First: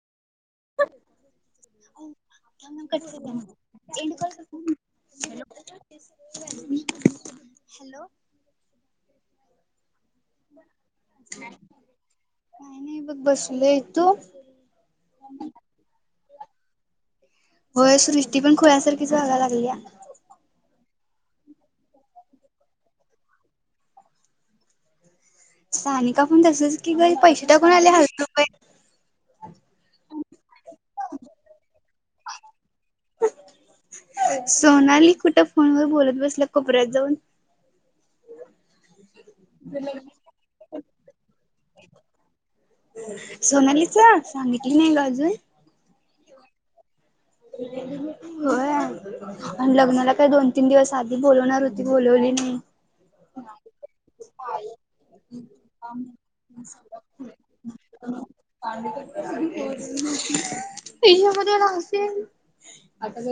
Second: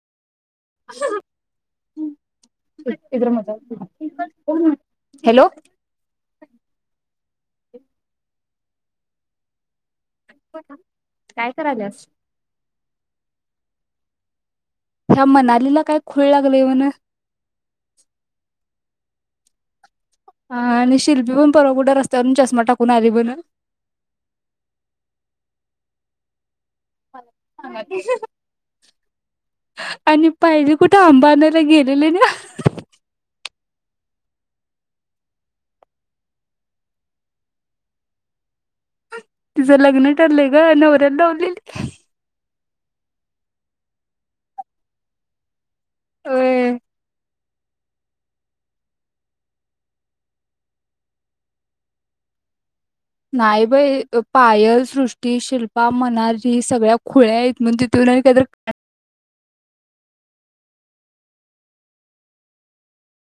Cut hello! Hello! काय कराल्यास? काय नायबघ बसलोय. तू? हया मनालीला काय खुळ लागलय म्हण. होय सृष्टी पण खुळ्यासारखी लागल्या. अ आणि शिल्पी पण परवा कुठं रस्त्यावरून चष्मा टाकून आली म्हनं. सानिका पण तसाच कीगय है पैसे टाकून आले हतुबय. आणि पाहिजे कुठे अंबानाला गेलेले नं, सोनाली कुठं फोनवर बोलत बसल्या कोपऱ्यात जाऊन. तिच लग्न ठरलंय ग नवऱ्याल धावलील. सोनालीच, सांगितली नाही गं अजून. होय हो... य आनं लग्नाला काय दोन तीन दिवस आधी बोलवणार होती, बोलवली नाही. नाही बाई, पायल, सृष्टी, शिल्पा, मनाली सगळ्या खुळ्या येत. म्हणते तू नाही काद्रक, हे मध्येला असेनं,